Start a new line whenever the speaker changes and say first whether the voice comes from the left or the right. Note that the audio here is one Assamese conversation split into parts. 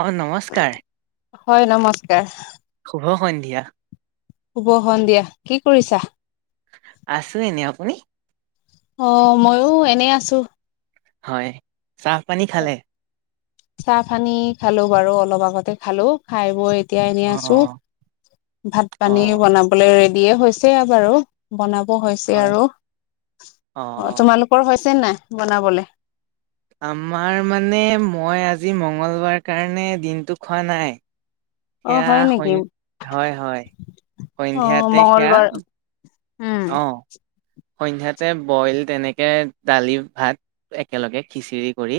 right: অহ, নমস্কাৰ।
left: হয়, নমস্কাৰ।
right: শুভ সন্ধিয়া।
left: শুভ সন্ধিয়া কি কৰিছা?
right: আছো এনে আপুনি?
left: অহ, মইয়ো এনেই আছো।
right: হয়, চাহ পানী খালে?
left: চাহ পানী খালো বাৰু অলপ আগতে খালো খাই বৈ এতিয়া এনে
right: অ
left: আছো ভাত
right: অ
left: -পানী বনাবলৈ ৰেডিয়ে হৈছে বাৰু বনাব হৈছে
right: হয়
left: আৰু
right: অ
left: অহ
right: অ
left: তোমালোকৰ হৈছে নাই বনাবলে?
right: আমাৰ মানে মই আজি মঙ্গলবাৰ কাৰণে দিনটো খোৱা নাই।
left: অ হয়
right: সেয়া
left: নেকি
right: সৈন হয়- হয়
left: অ
right: সন্ধিয়াতে সেয়া
left: মংগলবাৰ উম
right: অ', সন্ধিয়াতে বইল তেনেকে দালি ভাত একেলগে খিচিৰি কৰি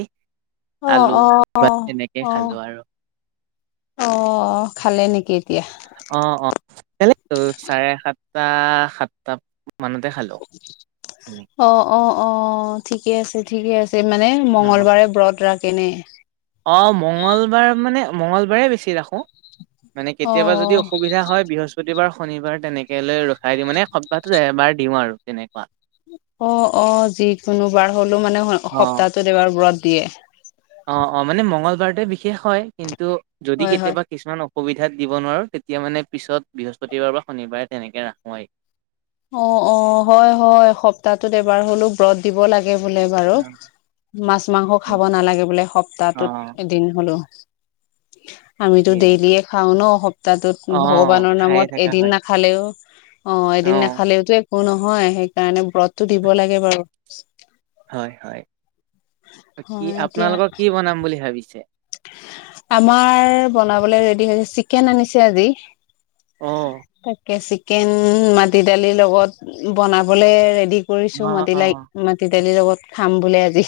right: আলু
left: অহ - অহ -
right: বা এনেকে
left: অহ
right: খালো আৰু
left: অহ - অহ খালে নেকি এতিয়া?
right: অহ -অহ [unintelligible] চাৰে সাতটা সাতটা মানতে খালো।
left: অহ, ঠিকে আছে -ঠিকে আছে মানে মঙ্গলবাৰে ব্ৰত ৰাখেনে
right: অহ, মঙলবাৰ মানে মঙ্গলবাৰে বেছি ৰাখো। মানে কেতিয়াবা যদি
left: অ
right: অসুবিধা হয় বৃহস্পতিবাৰ শনিবাৰ তেনেকে লৈ ৰখি খাই দিওঁ মানে সপ্তাটোৰ এবাৰ দিওঁ আৰু তেনেকে
left: অহ -অহ যিকোনোবাৰ হ'লেও মানে সপ্তাহটোত এবাৰ ব্ৰত দিয়ে।
right: অহ - অহ মানে মংগলবাৰটোৱে বিশেষ হয় কিন্তু, যদি
left: হয় হয়।
right: কেতিয়াবা কিছুমান অ সুবিধাত দিব নোৱাৰোঁ তেতিয়া মানে পিছত বৃহস্পতিবাৰ বা শনিবাৰে তেনেকৈ ৰাখোয়েই
left: অহ - অহ, হয় -হয় সপ্তাহটোত এবাৰ হলেও ব্ৰত দিব লাগে। এ বোলে বাৰু
right: অ',
left: মাছ, মাংস খাব নালাগে বোলে
right: অ',
left: সপ্তাহটোত এদিন হলো। আমিতো
right: সেয়ে।
left: ডেইলিয়ে খাওঁ ন'সপ্তাহটোত
right: অ',
left: ভগৱানৰ
right: খায়ে
left: নামত
right: থাকা হয়।
left: এদিন নাখালেও অহ, এদিন
right: অ',
left: টো একো নহয় সেইকাৰণে ব্ৰততো দিব লাগে বাৰু।
right: হয়- হয় কি
left: হয় এতিয়া
right: আপোনালোকক কি বনাম বুলি ভাবিছে?
left: আমাৰ বনাবলৈ ৰেডি হৈছে চিকেন আনিছে আজি।
right: অ'।
left: তাকে চিকেন মাটি দালিৰ লগত বনাবলে ৰেডি কৰিছো
right: অ',
left: মাটি
right: অ'।
left: লাইক মাটি দালিৰ লগত খাম বোলি আজি।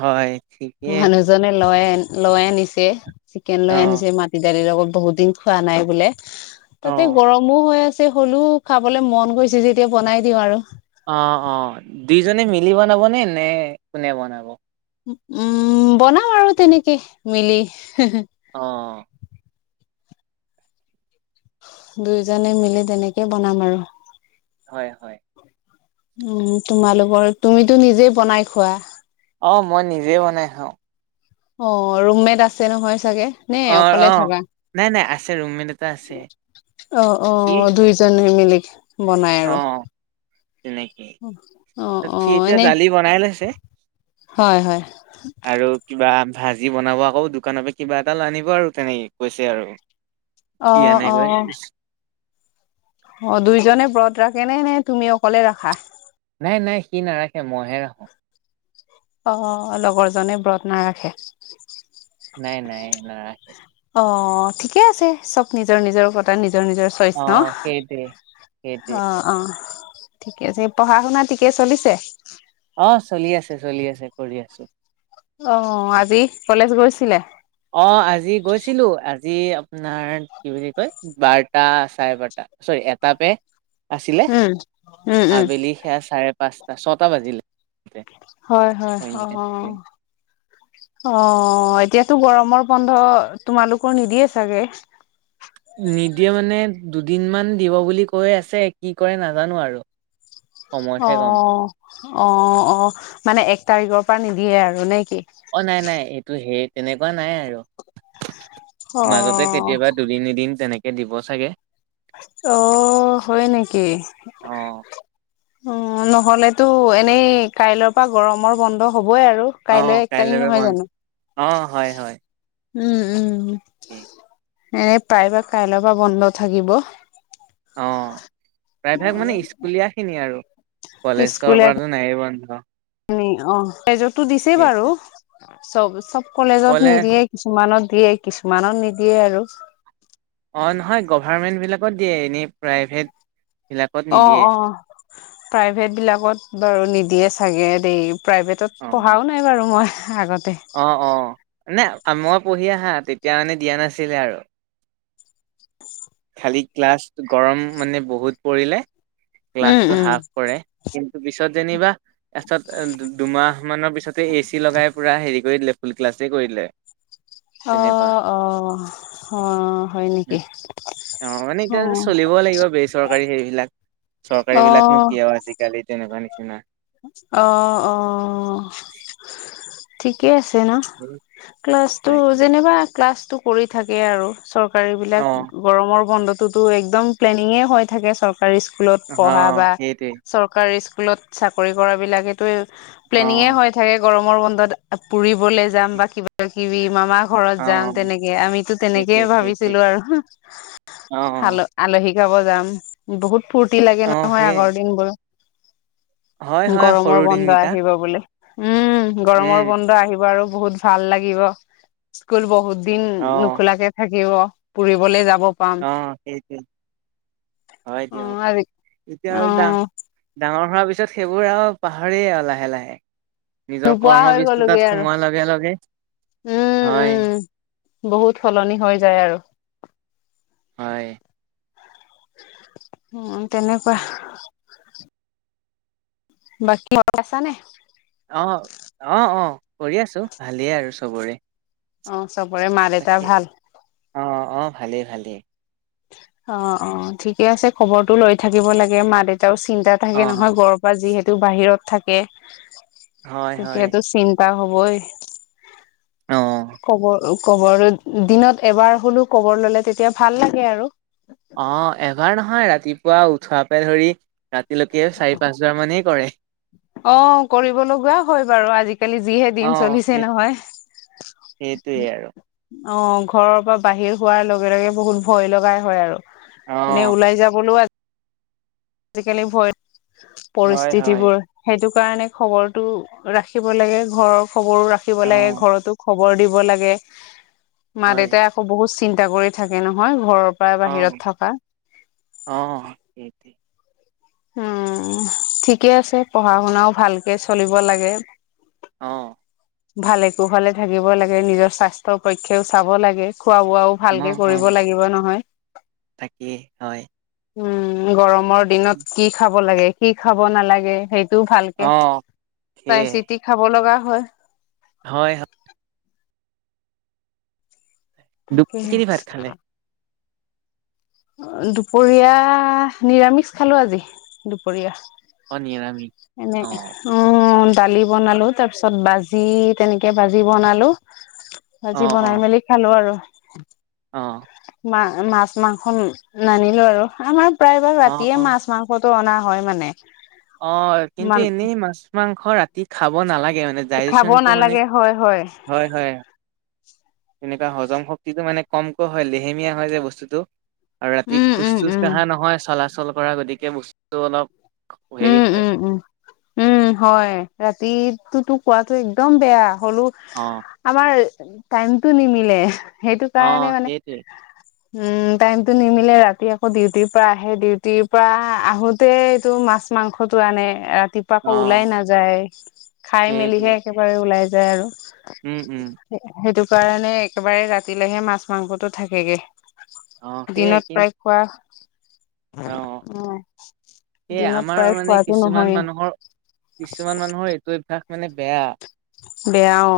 right: হয়, ঠিকেই
left: মানুহজনে লয়ে। লৈ আনিছে চিকেন লৈ
right: অ',
left: আনিছে মাটি দালিৰ লগত বহুত দিন খোৱা নাই বোলে। তাতে
right: অ'।
left: গৰমো হৈ আছে হ'লেও খাবলে মন গৈছে যেতিয়া বনাই দিওঁ আৰু
right: অহ - অহ দুইজনে মিলি বনাব নে- নে কোনে বনাব?
left: উম, বনাও আৰু তেনেকে মিলি
right: অহ
left: দুইজনে মিলি তেনেকে বনাম আৰু
right: হয় হয়
left: উম তোমালোকৰ তুমিতো নিজেই বনাই খোৱা
right: অ মই নিজে বনাই খাওঁ
left: অ ৰুমমেট আছে নহয় চাগে নে
right: অ',
left: অকলে
right: অ'।
left: থাকা
right: নাই, নাই আছে ৰুমমেট এটা আছে।
left: অহ
right: সি
left: অহ দুইজনে মিলি বনাই আৰু
right: অ', তেনেকে
left: অ
right: তত
left: অ
right: সি এতিয়া
left: এনেই
right: দালি বনাই লৈছে
left: হয় হয়
right: আৰু কিবা ভাজি বনাব আকৌ দোকানৰ পৰা কিবা এটা আনিব আৰু তেনেকে কৈছে আৰু কি
left: অহ
right: আনে গৈ।
left: অহ অ দুইজনে ব্ৰত ৰাখে নে নে তুমি অকলে ৰাখা
right: নাই নাই সি নাৰাখে মইহে ৰাখো
left: অহ লগৰজনে ব্ৰত নাৰাখে।
right: নাই নাই নাৰাখে।
left: অ ঠিকে আছে চব নিজৰ নিজৰ ওপতাৰ নিজ। নিজৰ নিজৰ চইচ ন
right: অ', সেইটোৱে। সেইটোৱে।
left: অহ অহ। ঠিকে আছে পঢ়া শুনা ঠিকে চলিছে।
right: অ চলি আছে চলি আছে কৰি আছো।
left: অ আজি কলেজ গৈছিলে।
right: অহ আজি গৈছিলো আজি আপোনাৰ কি বুলি কয় বাৰটা চাৰে বাৰটা। চৰি এটা পে আছিলে
left: উম উম উম
right: আবেলি সেয়া চাৰে পাঁচ। ছটা বাজিলে।
left: হয় হয় অহ।
right: সন্ধিয়া
left: অহ এতিয়াতো গৰমৰ বন্ধ তোমালোকৰ নিদিয়ে চাগে।
right: নিদিয়ে মানে দুদিন মান দিব বুলি কৈ আছে কি কৰে নাজানো আৰু। সময়তহে গম পাম
left: অহ অহ অহ মানে এক তাৰিখৰ পৰা নিদিয়ে আৰু নে। কি
right: অ নাই নাই এইটো সেই তেনেকুৱা নাই আৰু।
left: অ
right: মাজতে কেতিয়াবা দুদিন এদিন তেনেকে দিব চাগে।
left: অহ হয় নেকি।
right: অ
left: উম নহলেতো এনেই কাইলৰ পৰা গৰমৰ বন্ধ হ'ব। হ'বই আৰু
right: অ
left: কাইলৈ এক তাৰিখ
right: কাইলৈৰ
left: নহয়
right: বন্ধ
left: জানো
right: অ
left: উম উম।
right: তাকে
left: এনে প্ৰায়ভাগ কাইলৰ পৰা বন্ধ থাকিব।
right: অ প্ৰায়ভাগ মানে স্কুলীয়া খিনি আৰু। কলেজৰ
left: স্কুলে
right: পৰাতো নাই বন্ধ।
left: অ কলেজতো দিছেই
right: সেইটো
left: বাৰু চব চব। কলেজত
right: কলেজ
left: নিদিয়ে কিছুমানত দিয়ে কিছুমানত নিদিয়ে আৰু।
right: অঁ নহয় গভাৰ্মেণ্টবিলাকত দিয়ে এনেই প্ৰাইভেটবিলাকত
left: অ
right: নিদিয়ে।
left: অ প্ৰাইভেট বিলাকত বাৰু নিদিয়ে চাগে দেই প্ৰাইভেটত পঢ়াও নাই বাৰু মই। আগতে
right: অহ অহ নে মই পঢ়ি আহা তেতিয়া মানে দিয়া নাছিলে আৰু। খালি ক্লাছ গৰম মানে বহুত পৰিলে।
left: উম
right: গ্লাছটো
left: উম
right: হাফ কৰে কিন্তু পিছত যেনিবা। তাৰপিছত দুমাহ মানৰ পিছতে এ চি লগাই পুৰা হেৰি কৰি দিলে ফুল ক্লাছে কৰিলে।
left: অহ অহ অহ হয় নেকি।
right: অ মানে
left: অ
right: এতিয়া চলিবও লাগিব বেচৰকাৰী সেইবিলাক
left: অ
right: চৰকাৰী বিলাকনো কিয় আৰু আজিকালি। তেনেকুৱা নিচিনা।
left: অহ অহ ঠিকে আছে।
right: তাকে
left: টেন ক্লাছতো কৰি থাকে আৰু। চৰ
right: অ
left: বিলাক গৰমৰ বন্ধতোতো একদম প্লেনিঙে হৈ থাকে। চৰকাৰী স্কুলত
right: অ
left: পঢ়া বা
right: সেইটোৱে
left: চৰকাৰী স্কুলত চাকৰি কৰা বিলাকেতো। প্লেনিঙে হৈ
right: অ
left: থাকে গৰমৰ বন্ধত পুৰিবলৈ যাম বা কিবা কিবি মামা। ঘৰত
right: অ
left: যাম তেনেকে আমিতো
right: সেইটোৱে
left: তেনেকেই
right: সেইটোৱে
left: ভাবিছিলো আৰু
right: অ
left: আ আলহী। শিকাব যাম। বহুত ফূুৰ্তি
right: অ
left: লাগে নহয়
right: সেই
left: আগৰ দিন বোৰ।
right: হয় হয় সৰু
left: গৰমৰ বন্ধ
right: দিনকেইটা
left: আহিব বুলি। উম গৰমৰ
right: উম
left: বন্ধ আহিব আৰু বহুত ভাল লাগিব স্কুল বহুত। দিন
right: অ
left: নোখোলাকে থাকিব ফুৰিবলৈ যাব। পাম
right: অ' সেইটোৱেই। হয়
left: অ
right: দিয়ক।
left: আজি
right: এতিয়া
left: অ
right: আৰু ডা ডাঙৰ। পিছত সেইবোৰ আৰু পাহৰি আৰু লাহে লাহে। নিজৰ
left: নোপোৱা হৈ গ'লোগে
right: কৰ্মবস্ততাত
left: আৰু
right: সোমোৱাৰ লগে লগে
left: উম
right: হয়।
left: উম বহুত সলনি হৈ যায় আৰু।
right: হয়।
left: উম, তেনেকুৱা। বাকী ঘৰত আছা নে?
right: অ', অ', অ', কৰি আছো ভালেই আৰু চবৰে।
left: অ', চবৰে মা
right: তাকে
left: দেউতাৰ ভাল।
right: অ', অ', ভালেই, ভালেই।
left: অ', অ' ঠিকে আছে খবৰটো লৈ থাকিব লাগে মা- দেউতা। এয়াও চিন্তা
right: অ
left: থাকে নহয়। ঘৰৰ পৰা যিহেতু বাহিৰত থাকে।
right: হয় হয়
left: তেতিয়াতো চি আৰু হবই।
right: অ
left: কব কবৰ দিনত এবাৰ হলেও কবৰ ল'লে তেতিয়া ভাল লাগে আৰু।
right: অ', এবাৰ নহয় ৰাতিপুৱা উঠোৱাপে ধৰি ৰাতিলৈকে চাৰি পাঁচ বাৰ মানেই কৰে।
left: অ', কৰিব লগা হয় বাৰু আজিকালি যিহে
right: অ
left: দিন
right: সেই
left: চলিছে নহয়।
right: সেইটোৱে আৰু।
left: অ', ঘৰৰ পৰা বাহিৰ হোৱাৰ লগে লগে বহুত ভয় লগাই হয় আৰু।
right: অ',
left: এনেই ওলাই যাবলৈও আছে। আজিকালি ভয়
right: হয়, হয়,
left: পৰিস্থিতিবোৰ সেইটো কাৰণে খবৰৰতটো ৰাখিব লাগে ঘৰৰ খবৰো ৰাখিব লাগে
right: অ',
left: ঘৰতো খব খবৰ দিব লাগে।
right: হয়,
left: মা-দেউতাই আকৌ বহুত চিন্তা কৰি থাকে নহয় ঘৰৰ।
right: অ',
left: বাহিৰত থকা।
right: অ', সেইটোৱে
left: উম, ঠিকে আছে। পঢ়া শুনাও ভালকে চলিব লাগে।
right: আহ।
left: ভালে-কুশলে থাকিব লাগে। নিজৰ স্বাস্থ্যৰ পক্ষেও চাব লাগে। খোৱা-বোৱাও
right: অ',
left: ভালকে
right: অ',
left: কৰিব লাগিব নহয়।
right: তাকেই হয়।
left: উম, গৰমত কি খাব লাগে কি খাব নালাগে সেই ভালকে
right: অ',
left: চাই
right: সেয়াই
left: চিতি খাব লগা হয়।
right: হয়, হয়, দুব
left: তাকেহে
right: খিন ভাত খালে।
left: দুপৰীয়া নিৰামিষ খালো আজি
right: অ', নিৰামিষ
left: দুপৰীয়া। এনে
right: অ',
left: উম। দালি বনালো তাৰ পিছত ভাজি তেনেকে ভাজি বনালো। আজি
right: অ',
left: বনাই
right: অ',
left: মেলি খালো আৰু।
right: অ',
left: মাছ- মাংস নানিলো আৰু আমাৰ প্ৰায়ভাগ
right: অ',
left: ৰাতিয়ে
right: অ',
left: মাছ-মাংস টো অনা হয় মানে।
right: অ', কিন্তু
left: মান
right: এনেই মাছ-মাংস ৰাতি খাব নালাগে। মানে
left: খাব
right: ডাইজেনটো মানে
left: নালাগে হয়
right: হয়, হয়। এনেকুৱা হজম শক্তিটো মানে কমকৈ হয় লেহেমীয়া হয় যে বস্তুটো আৰু ৰাতি
left: উম, উম,
right: খোজ-চোজ
left: উম,
right: কঢ়া নহয় চলাচল কৰা গতিকে বস্তু অলপ। হেৰি
left: উম,
right: হয়
left: উম, উম, উম, হয় ৰাতিতো কোৱাতো একদম বেয়া। হলো
right: অ',
left: আমাৰ টাইমটো নিমিলে। সেইটো কাৰণে
right: অ',
left: মানে
right: সেইটোৱে
left: উম, টাইমটো নিমিলে ৰাতি আকৌ ডিউটিৰ পৰা আহে ডিউটিৰ পৰা আহোতে এইটো মাছ মাংসতো আনে। ৰাতিপুৱা আকৌ
right: অ',
left: ওলাই নাযায়, খাই
right: সেইটোৱে
left: মেলিহে একেবাৰে ওলাই যায়। যায় আৰু
right: উম, উম,
left: সেইটো। সেই কাৰণে একেবাৰে ৰাতিলেহে মাছ-মাংসটো থাকেগে।
right: অ', সেয়াই
left: দিনত
right: কিন
left: প্ৰায় খোৱা
right: অ',
left: উম,
right: সেয়াই
left: দিনত।
right: আমাৰ
left: প্ৰায়
right: মানে
left: খোৱাটো
right: কিছুমান
left: নহয়ে
right: মানুহৰ কিছুমান মানুহৰ এইটো অভ্যাস মানে বেয়া।
left: বেয়া অ।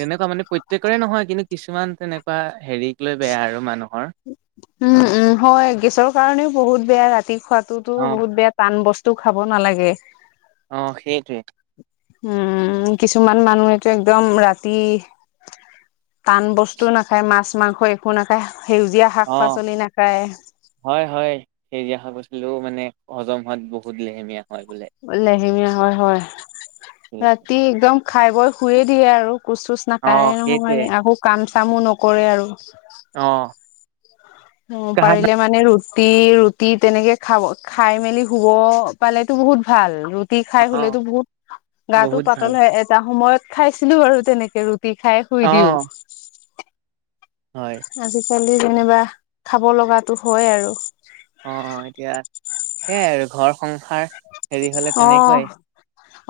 right: তেনেকুৱা মানে প্ৰত্যেকৰে নহয়। কিন্তু, কিছুমান তেনেকুৱা হেৰি লৈ বেয়া আৰু মানুহৰ।
left: উম উম হয় গেছৰ কাৰণেও বহুত বেয়া ৰাতি খোৱাতটোতো
right: অ',
left: বহুত বেয়া টান বস্তু। টো খাব নালাগে।
right: অ সেইটোৱে।
left: উম কিছুমান মানুহেটো একদম ৰাতি টান বস্তু নাখায়, মাছ মাংস একো নাখায়। সেউজীয়া শাক
right: অ',
left: পাচলি নাখায়।
right: এই ফালেও হজম হোৱা বহুত লেহেমীয়া। হয় বোলে।
left: লেহেমীয়া হয় হয়। ৰাতি একদম খাই বৈ শুঈৱে দিয়ে আৰু। কোচ চোচ নাখায়ে
right: অ', সেইটোৱে
left: নহয়, আকৌ কাম চামো নকৰে আৰু। [unintelligible]
right: অ।
left: অ
right: কাহ
left: পাৰিলে মানে ৰুটি ৰুটি ৰুটি তেনেকে খাব খাই মেলি শুব পালেতো বহুত ভাল। ৰু ৰুটি খাই
right: অ',
left: শুলেতো বহুত গা
right: বহুত ভাল
left: পাতল হয়, এটা সময়ত খাইছিলো আৰু তেনেকে ৰুটি [unintelligible] ৰুতি খাই শুই দিওঁ।
right: অ', হয়।
left: আজিকালি যেনিবা খাব লগা হয় আৰু।
right: অ এতিয়া সেইয়াই আৰু ঘৰ সংসাৰ হেৰি হলে
left: অ
right: তেনেকুৱাই।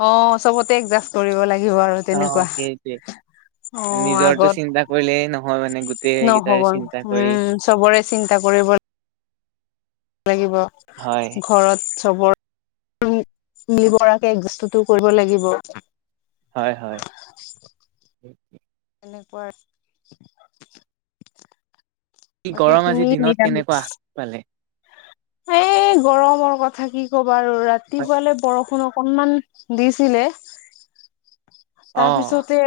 left: অ চবতে এডজাষ্ট কৰিব লাগিব আৰু
right: অ
left: তেনেকুৱা।
right: সেইটোৱে
left: অ
right: নিজৰটো চিন্তা কৰিলে নহয় মানে
left: আগত
right: গোটেই
left: নহব
right: কেইটাৰে চিন্তা কৰি
left: উম চবৰে চিন্তা কৰ, কৰিব লাগিব
right: হয়
left: ঘৰত। চবৰ মিবৰাকে [unintelligible] বস্তুতটো কৰিব লাগিব।
right: হয় হয়।
left: ওপৰ
right: কি গৰম আজিৰ দিনত কেনেকুৱা পালে?
left: এ গৰমৰ কথা কি কবা আৰু
right: হয়,
left: ৰাতিপুৱালে বৰষুণৰ, অকনমান দিছিলে।
right: অ
left: তাৰপিছতে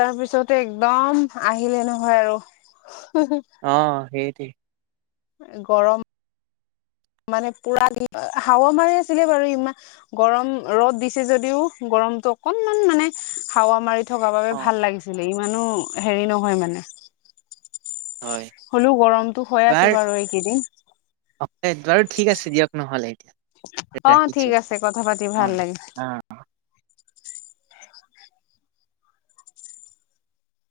left: তাৰ পিছতে একদম আহিলে নহয় আৰু।
right: অ সেইটোৱে।
left: গৰম, মানে পোৰা হাৱা মাৰি আছিলে বাৰু ইমান গৰম ৰ'দ দিছে যদিও গৰম, অকনমান মানে হাৱা মাৰি থকাৰ বাবে
right: অ
left: ভাল লাগিছিলে ইমানো হেৰি নহয় মানে।
right: হয়
left: হ'লেও গৰমটো হৈ আছে বাৰু এইকেইদিন।
right: এই বাৰু ঠিক আছে দিয়ক নহ'লে। এতিয়া
left: অ
right: ৰাখিছো
left: ঠিক আছে কথা পাতি
right: অ
left: ভাল লাগিল
right: অ